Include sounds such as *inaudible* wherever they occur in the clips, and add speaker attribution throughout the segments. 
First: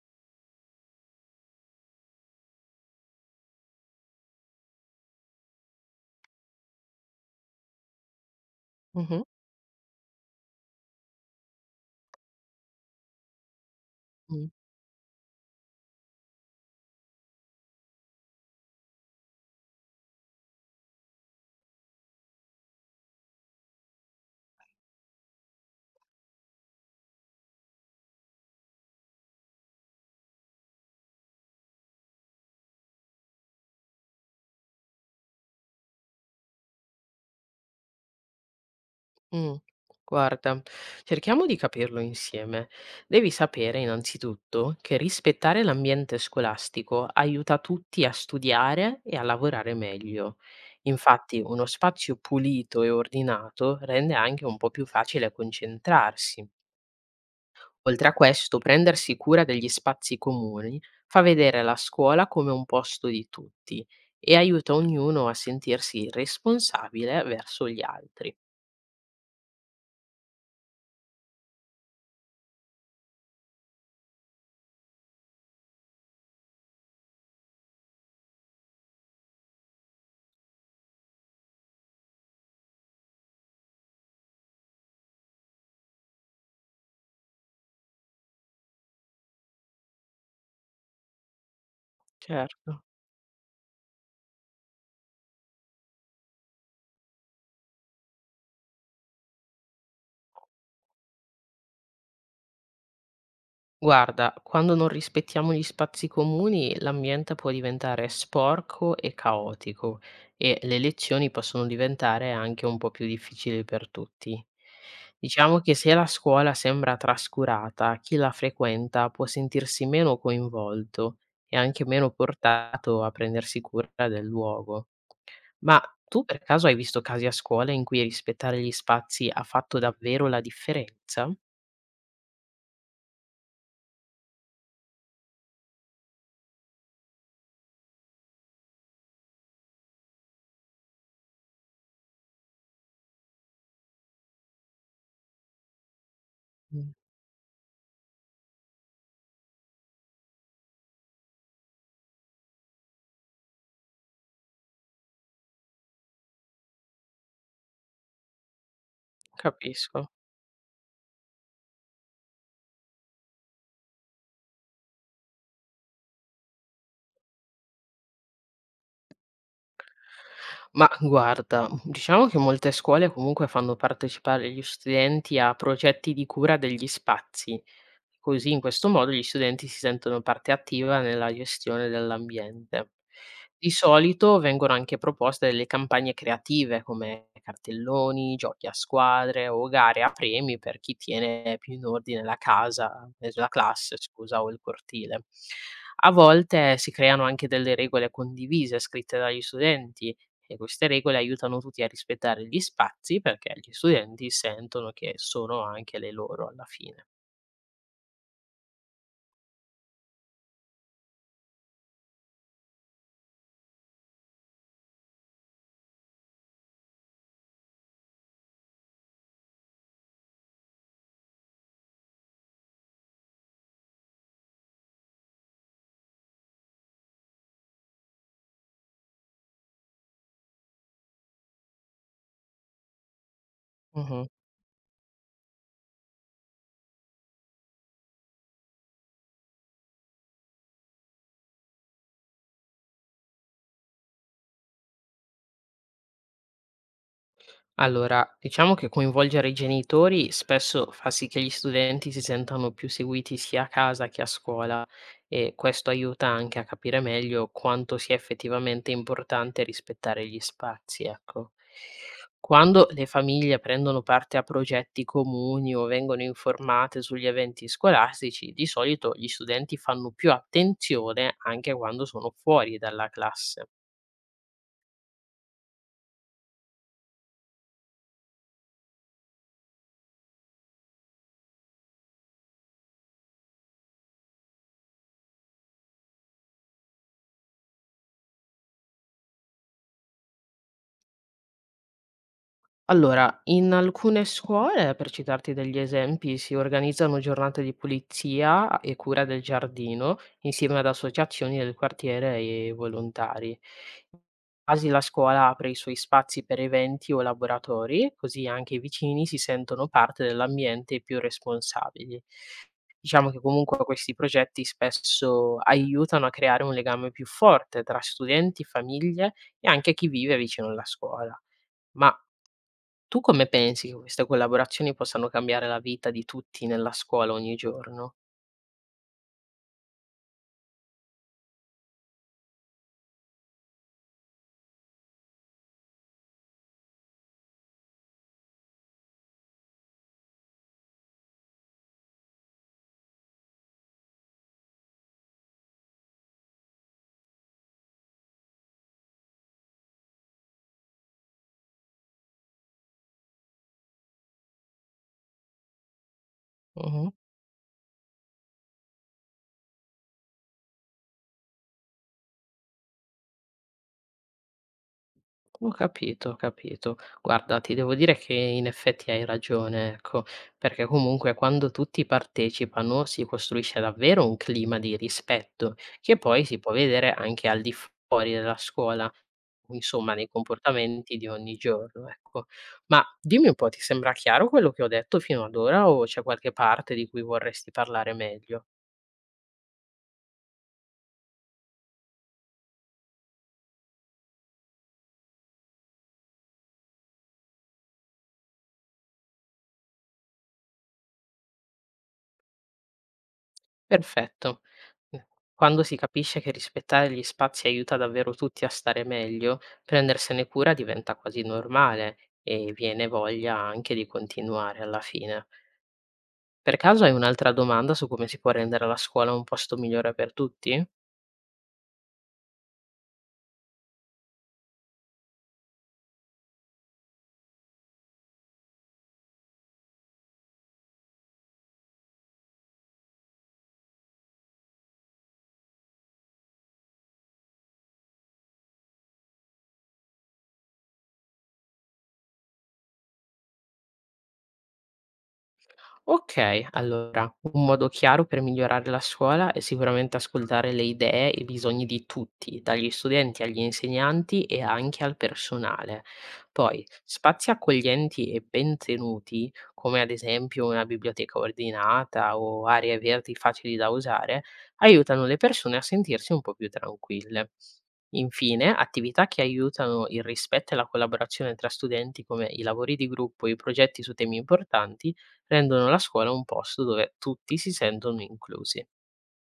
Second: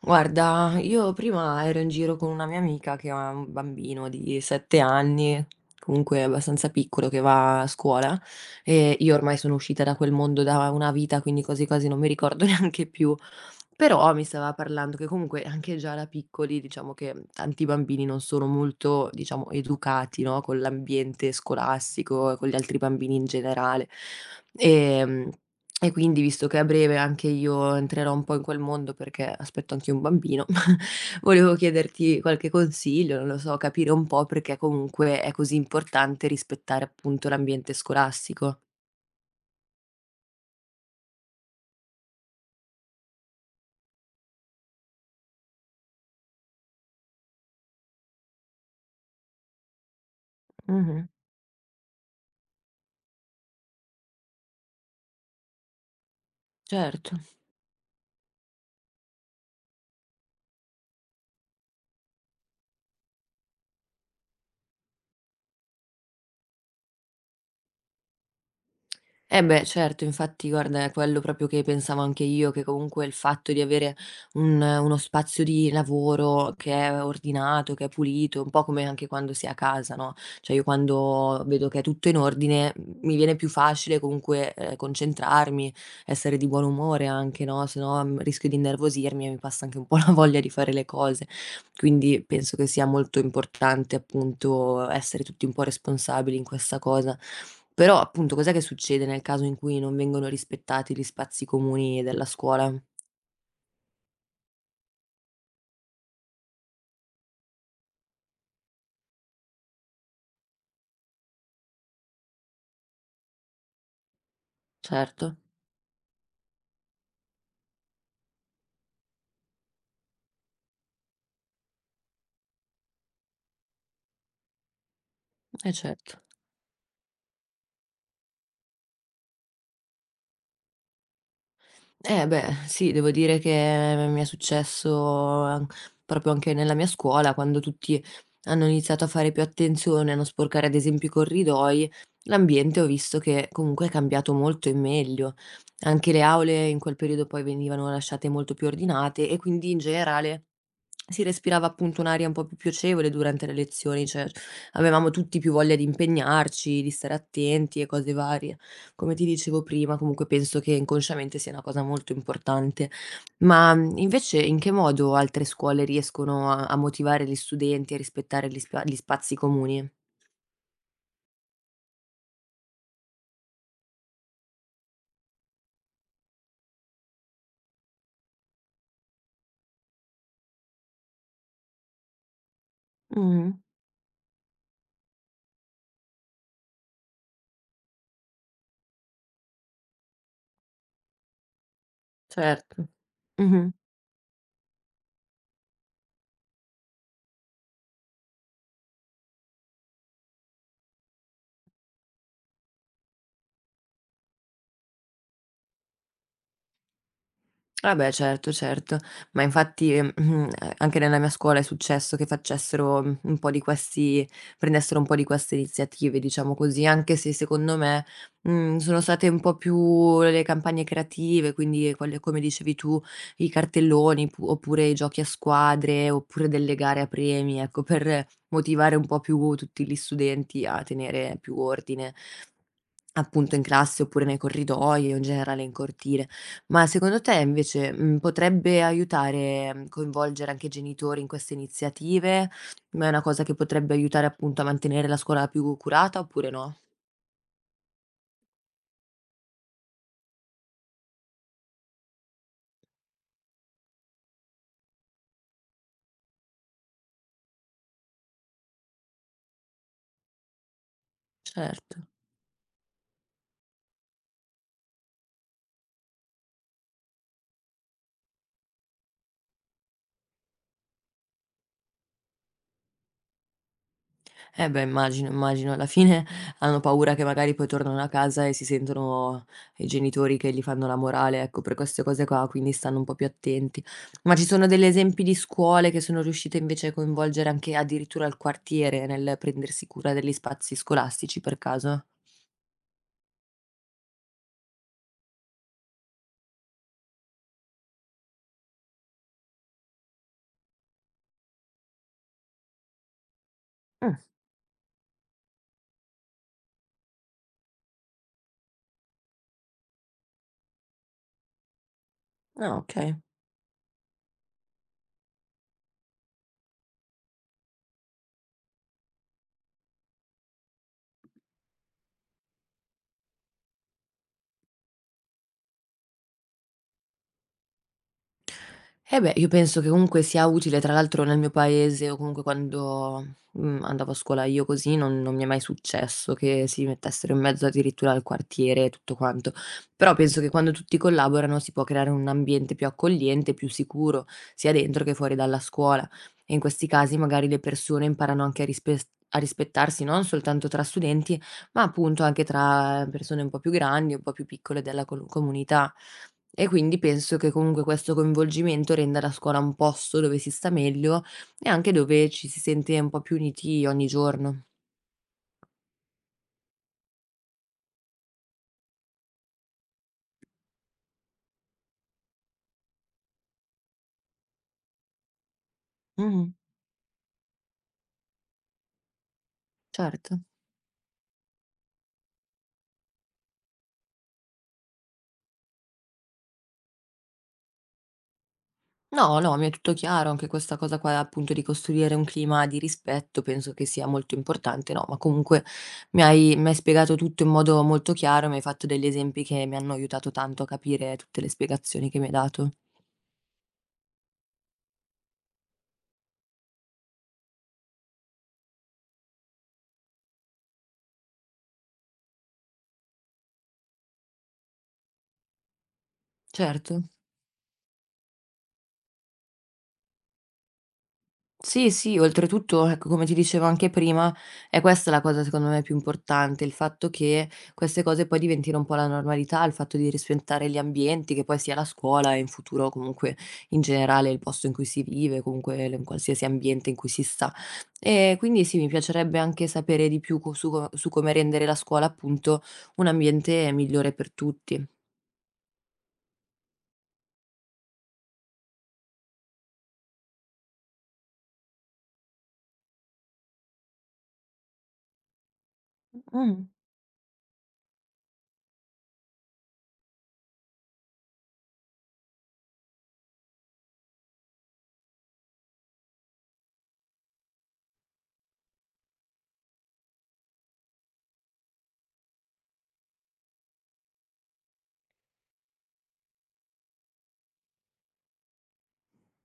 Speaker 1: Guarda, io prima ero in giro con una mia amica che ha un bambino di 7 anni, comunque abbastanza piccolo, che va a scuola e io
Speaker 2: Mh-mh,
Speaker 1: ormai sono uscita da quel mondo da una vita, quindi quasi quasi non mi ricordo *laughs* neanche più. Però mi
Speaker 2: mh,
Speaker 1: stava parlando che comunque anche già da piccoli, diciamo che tanti bambini non sono molto, diciamo, educati, no? Con l'ambiente scolastico e con gli altri bambini in generale. E, e quindi, visto che a breve anche io entrerò un po' in quel mondo perché aspetto anch'io un bambino, *laughs* volevo chiederti qualche consiglio, non lo so, capire un po' perché comunque è così importante rispettare appunto l'ambiente scolastico.
Speaker 2: mh. Guarda, cerchiamo di capirlo insieme. Devi sapere innanzitutto che rispettare l'ambiente scolastico aiuta tutti a studiare e a lavorare meglio.
Speaker 1: Mh-mh,
Speaker 2: Infatti, uno spazio pulito e ordinato rende anche un po' più facile concentrarsi.
Speaker 1: certo.
Speaker 2: Oltre a questo, prendersi cura degli spazi comuni fa vedere la scuola come un posto di tutti e aiuta ognuno a sentirsi responsabile verso gli altri.
Speaker 1: Eh beh, certo, infatti guarda è quello proprio che pensavo anche io, che comunque il fatto di avere un uno spazio di lavoro che è ordinato, che è pulito, un po' come anche quando si è a casa, no, cioè io quando vedo che è tutto in ordine, mi viene più facile comunque, concentrarmi, essere di buon umore anche, no, se no, rischio di innervosirmi e mi passa anche un po' *laughs* la voglia di fare le cose. Quindi penso che
Speaker 2: Certo.
Speaker 1: sia molto importante appunto essere tutti un po' responsabili in questa cosa. Però appunto cos'è che succede nel caso in cui non vengono rispettati gli spazi comuni della scuola?
Speaker 2: Guarda, quando non rispettiamo gli spazi comuni, l'ambiente può diventare sporco e caotico e le lezioni possono diventare anche un po' più difficili per tutti.
Speaker 1: Certo,
Speaker 2: Diciamo che se la scuola sembra trascurata, chi la frequenta può sentirsi meno coinvolto e anche meno portato a prendersi cura del luogo. Ma
Speaker 1: certo.
Speaker 2: tu per caso hai visto casi a scuola in cui rispettare gli spazi ha fatto davvero la differenza?
Speaker 1: Eh beh, sì, devo dire che mi è successo an proprio anche nella mia scuola, quando tutti hanno iniziato a fare più attenzione, a non sporcare ad esempio i corridoi, l'ambiente ho visto che comunque è cambiato molto in meglio. Anche le aule in
Speaker 2: Mm.
Speaker 1: quel periodo poi venivano lasciate molto più ordinate e quindi in generale si respirava appunto un'aria un po' più piacevole durante le lezioni, cioè avevamo tutti più voglia di impegnarci, di stare attenti e cose varie. Come ti dicevo prima,
Speaker 2: Capisco.
Speaker 1: comunque penso che inconsciamente sia una cosa molto importante. Ma, invece in che modo altre scuole riescono a motivare gli studenti a rispettare gli spazi comuni?
Speaker 2: Ma guarda, diciamo che molte scuole comunque fanno partecipare gli studenti a progetti di cura degli spazi, così in questo modo gli studenti si sentono parte attiva nella gestione dell'ambiente.
Speaker 1: Mh-mh,
Speaker 2: Di solito vengono anche proposte delle campagne creative come cartelloni, giochi a squadre o gare a premi per chi tiene più in ordine la
Speaker 1: certo.
Speaker 2: casa, la
Speaker 1: Mh-mh.
Speaker 2: classe, scusa, o il cortile. A volte si creano anche delle regole condivise scritte dagli studenti e queste regole aiutano tutti a rispettare gli spazi perché gli studenti sentono che sono anche le loro alla fine.
Speaker 1: Ah beh certo, certo. Ma infatti, *clears throat* anche nella mia scuola è successo che facessero, un po' di questi prendessero un po' di queste iniziative, diciamo così, anche se secondo me, sono state un po' più le campagne creative, quindi quelle come dicevi tu, i cartelloni pu oppure i giochi a squadre, oppure delle gare a premi, ecco, per motivare un po' più tutti gli studenti a tenere più ordine, appunto in classe oppure nei corridoi o in generale in cortile. Ma secondo te invece, potrebbe aiutare, coinvolgere anche i genitori in queste iniziative? Ma è una cosa che potrebbe aiutare appunto a mantenere la scuola più curata oppure no?
Speaker 2: Allora, diciamo che coinvolgere i genitori spesso fa sì che gli studenti si sentano più seguiti sia a casa che a scuola e questo aiuta anche a capire meglio quanto sia effettivamente importante rispettare gli spazi, ecco.
Speaker 1: Certo.
Speaker 2: Quando le famiglie prendono parte a progetti comuni o vengono informate sugli eventi scolastici, di solito gli studenti fanno più attenzione anche quando sono fuori dalla classe.
Speaker 1: Eh beh immagino, immagino. Alla fine *laughs* hanno paura che magari poi tornano a casa e si sentono i genitori che gli fanno la morale, ecco, per queste cose qua, quindi stanno un po' più attenti. Ma ci sono degli esempi di scuole che sono riuscite invece a coinvolgere anche addirittura il quartiere nel prendersi cura degli spazi scolastici per caso?
Speaker 2: Allora, in alcune scuole, per citarti degli esempi, si organizzano giornate di pulizia e cura del giardino insieme ad associazioni del quartiere e volontari.
Speaker 1: Mh.
Speaker 2: Quasi la scuola apre i suoi spazi per eventi o laboratori, così anche i vicini si sentono parte dell'ambiente e più responsabili.
Speaker 1: Ah, okay.
Speaker 2: Diciamo che comunque questi progetti spesso aiutano a creare un legame più forte tra studenti, famiglie e anche chi vive vicino alla scuola. Ma tu come pensi che queste collaborazioni possano cambiare la vita di tutti nella scuola ogni giorno?
Speaker 1: Eh beh, io penso che comunque sia utile, tra l'altro nel mio paese o comunque quando, andavo a scuola io così, non mi è mai successo che si mettessero in mezzo addirittura al quartiere e tutto quanto. Però penso che quando tutti collaborano si può creare un ambiente più accogliente, più sicuro, sia dentro che fuori dalla scuola. E in questi casi magari le persone imparano anche a rispettarsi non soltanto tra studenti, ma appunto anche tra persone un po' più grandi, un po' più piccole della colu comunità. E quindi
Speaker 2: Mh-mh.
Speaker 1: penso che comunque questo coinvolgimento renda la scuola un posto dove si sta meglio e anche dove ci si sente un po' più uniti ogni giorno.
Speaker 2: Ho capito, ho capito. Guarda, ti devo dire che in effetti hai ragione, ecco, perché comunque quando tutti partecipano si costruisce davvero un clima di rispetto, che poi
Speaker 1: Mh-mh,
Speaker 2: si può vedere anche al di fuori della scuola, insomma nei
Speaker 1: certo.
Speaker 2: comportamenti di ogni giorno, ecco. Ma dimmi un po', ti sembra chiaro quello che ho detto fino ad ora o c'è qualche parte di cui vorresti parlare meglio?
Speaker 1: No, no, mi è tutto chiaro, anche questa cosa qua appunto di costruire un clima di rispetto penso che sia molto importante, no, ma comunque mi hai spiegato tutto in modo molto chiaro, mi hai fatto degli esempi che mi hanno aiutato tanto a capire tutte le spiegazioni che mi hai dato.
Speaker 2: Perfetto. Mh, quando si capisce che rispettare gli spazi aiuta davvero tutti a stare meglio, prendersene cura diventa quasi normale e viene voglia anche di continuare alla fine. Per
Speaker 1: Certo.
Speaker 2: caso hai un'altra domanda su come si può rendere la scuola un posto migliore per tutti?
Speaker 1: Sì, sì, oltretutto, ecco, come ti dicevo anche prima, è questa la cosa secondo me più importante, il fatto che queste cose poi diventino un po' la normalità, il fatto di rispettare gli ambienti, che poi sia la scuola e in futuro comunque in generale il posto in cui si vive, comunque l- qualsiasi ambiente in cui si sta. E quindi sì, mi piacerebbe anche sapere di più su come rendere la scuola appunto un ambiente migliore per tutti.
Speaker 2: Okay, allora un modo chiaro per migliorare la scuola è sicuramente ascoltare le idee e i bisogni di tutti, dagli studenti agli insegnanti e anche al personale.
Speaker 1: Mm.
Speaker 2: Poi spazi accoglienti e ben tenuti, come ad esempio una biblioteca ordinata o aree verdi facili da usare, aiutano le persone a sentirsi un po' più tranquille. Infine, attività che aiutano il rispetto e la collaborazione tra studenti come i lavori di gruppo e i progetti su temi importanti rendono la scuola un posto dove tutti si sentono inclusi.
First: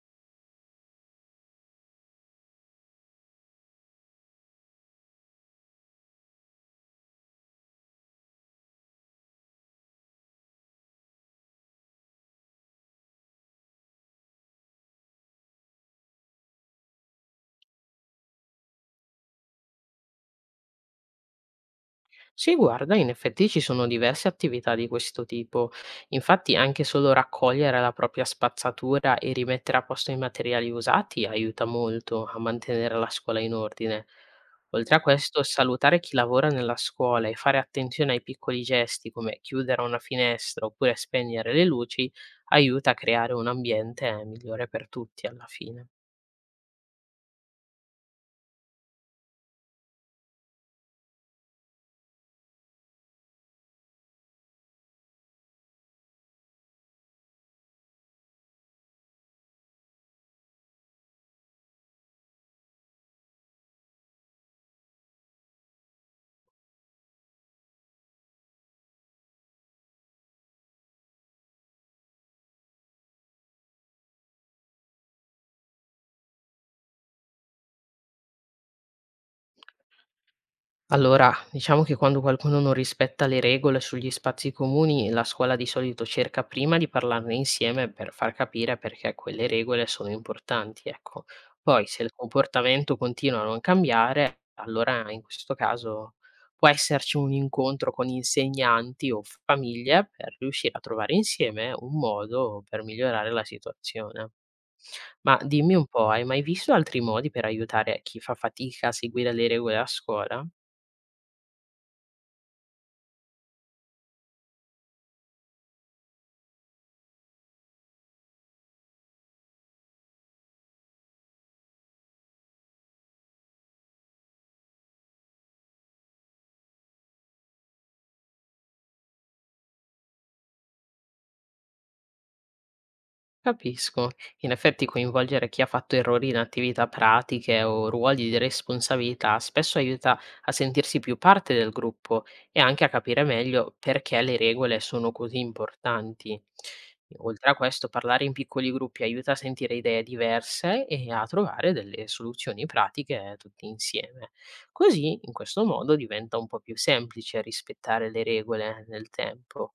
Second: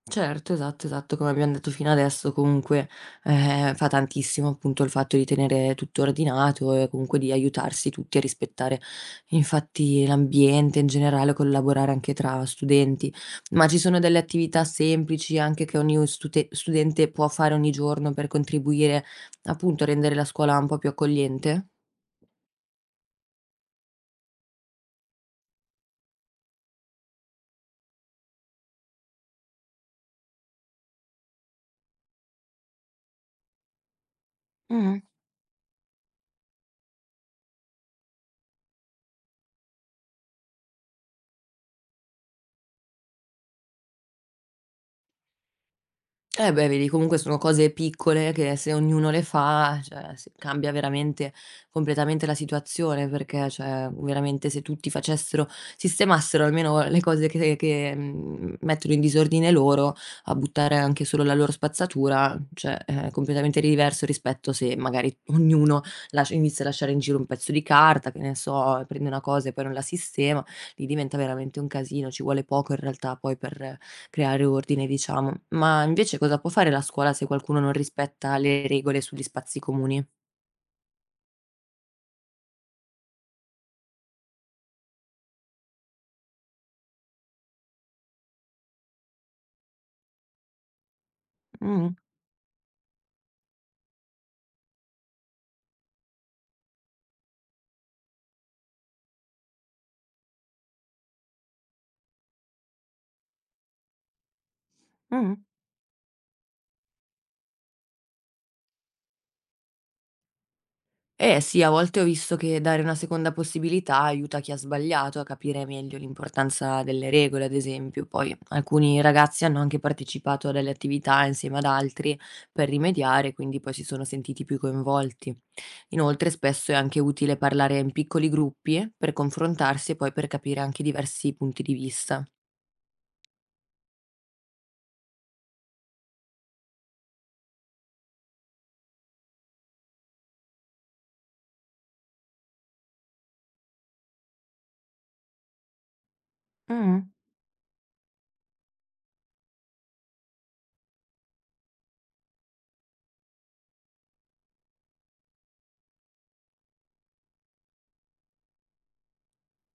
Speaker 1: Certo, esatto, esatto, come abbiam detto fino adesso comunque, fa tantissimo appunto il fatto di tenere tutto ordinato e comunque di aiutarsi tutti a rispettare infatti l'ambiente in generale, collaborare anche tra studenti. Ma ci sono delle attività semplici anche che ogni stute studente può fare ogni giorno per contribuire appunto a rendere la scuola un po' più accogliente?
Speaker 2: Sì, guarda, in effetti ci sono diverse attività di questo tipo. Infatti, anche solo raccogliere la propria spazzatura e rimettere a posto i materiali usati aiuta molto a mantenere la scuola in ordine. Oltre a
Speaker 1: Mh-mh.
Speaker 2: questo, salutare chi lavora nella scuola e fare attenzione ai piccoli gesti come chiudere una finestra oppure spegnere le luci aiuta a creare un ambiente migliore per tutti alla fine.
Speaker 1: Eh beh, vedi comunque sono cose piccole che se ognuno le fa, cioè s cambia veramente completamente la situazione, perché cioè veramente se tutti facessero sistemassero almeno le cose che mettono in disordine loro, a buttare anche solo la loro spazzatura, cioè è completamente diverso rispetto se magari ognuno lascia inizia a lasciare in giro un pezzo di carta, che ne so, prende una cosa e poi non la sistema, lì diventa veramente un casino, ci vuole poco in realtà poi per creare ordine, diciamo. Ma invece cosa può fare la scuola se qualcuno non rispetta le regole sugli spazi comuni?
Speaker 2: Allora, diciamo che quando qualcuno non rispetta le regole sugli spazi comuni, la scuola di solito cerca prima di parlarne insieme per far capire perché quelle regole sono importanti, ecco. Poi,
Speaker 1: Mh,
Speaker 2: se il comportamento continua a non cambiare, allora in questo caso può esserci un incontro con insegnanti o famiglie per riuscire a trovare insieme un modo per migliorare la situazione.
Speaker 1: mh.
Speaker 2: Ma dimmi un po', hai mai visto altri modi per aiutare chi fa fatica a seguire le regole a scuola?
Speaker 1: Eh sì, a volte ho visto che dare una seconda possibilità aiuta chi ha sbagliato a capire meglio l'importanza delle regole, ad esempio. Poi alcuni ragazzi hanno anche partecipato a delle attività insieme ad altri per rimediare, quindi poi si sono sentiti più coinvolti. Inoltre spesso è anche utile parlare in piccoli gruppi per confrontarsi e poi per capire anche diversi punti di vista.
Speaker 2: Capisco. In effetti coinvolgere chi ha fatto errori in attività pratiche o ruoli di responsabilità spesso aiuta a sentirsi più parte del gruppo e anche a capire meglio perché le regole sono così importanti.
Speaker 1: Mh.
Speaker 2: Oltre a questo, parlare in piccoli gruppi aiuta a sentire idee diverse e a trovare delle soluzioni pratiche tutti insieme. Così, in questo modo, diventa un po' più semplice rispettare le regole nel tempo.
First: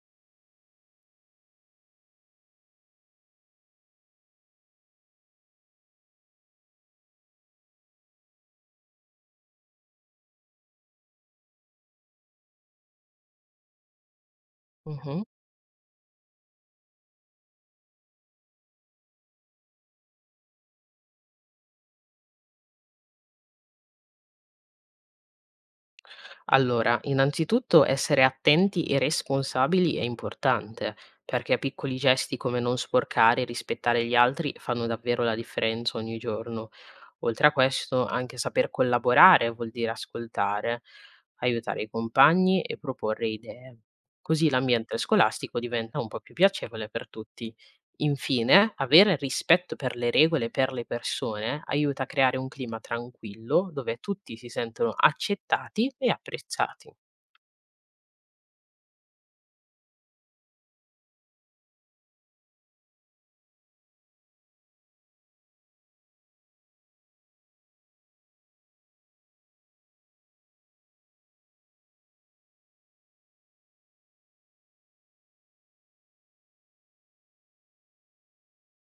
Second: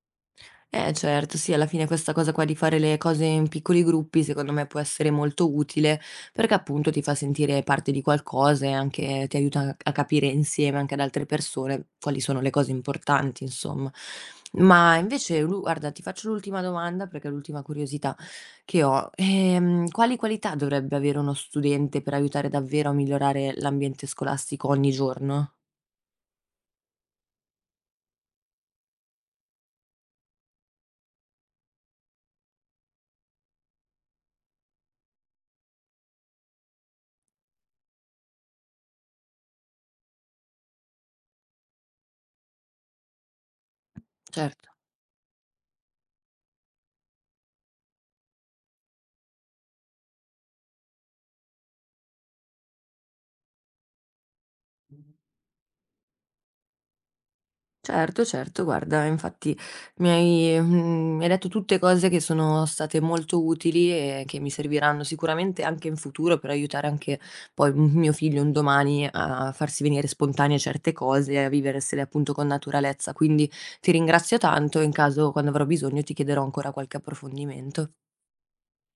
Speaker 1: Eh certo, sì, alla fine questa cosa qua di fare le cose in piccoli gruppi secondo me può essere molto utile, perché appunto ti fa sentire parte di qualcosa e anche ti aiuta a capire insieme anche ad altre persone quali sono le cose importanti, insomma. Ma
Speaker 2: Mhm.
Speaker 1: invece, lu guarda, ti faccio l'ultima domanda perché è l'ultima curiosità che ho. Quali qualità dovrebbe avere uno studente per aiutare davvero a migliorare l'ambiente scolastico ogni giorno?
Speaker 2: Allora, innanzitutto essere attenti e responsabili è importante, perché piccoli gesti come non sporcare e rispettare gli altri fanno davvero la differenza ogni giorno. Oltre a questo, anche saper collaborare vuol dire ascoltare, aiutare i compagni e proporre idee. Così
Speaker 1: Certo.
Speaker 2: l'ambiente scolastico diventa un po' più piacevole per tutti. Infine, avere rispetto per le regole e per le persone aiuta a creare un clima tranquillo dove tutti si sentono accettati e apprezzati.
Speaker 1: Certo, certo, guarda, infatti mi hai detto tutte cose che sono state molto utili e che mi serviranno sicuramente anche in futuro per aiutare anche poi m mio figlio un domani a farsi venire spontanee certe cose e a viversele appunto con naturalezza. Quindi ti ringrazio tanto e in caso quando avrò bisogno ti chiederò ancora qualche approfondimento.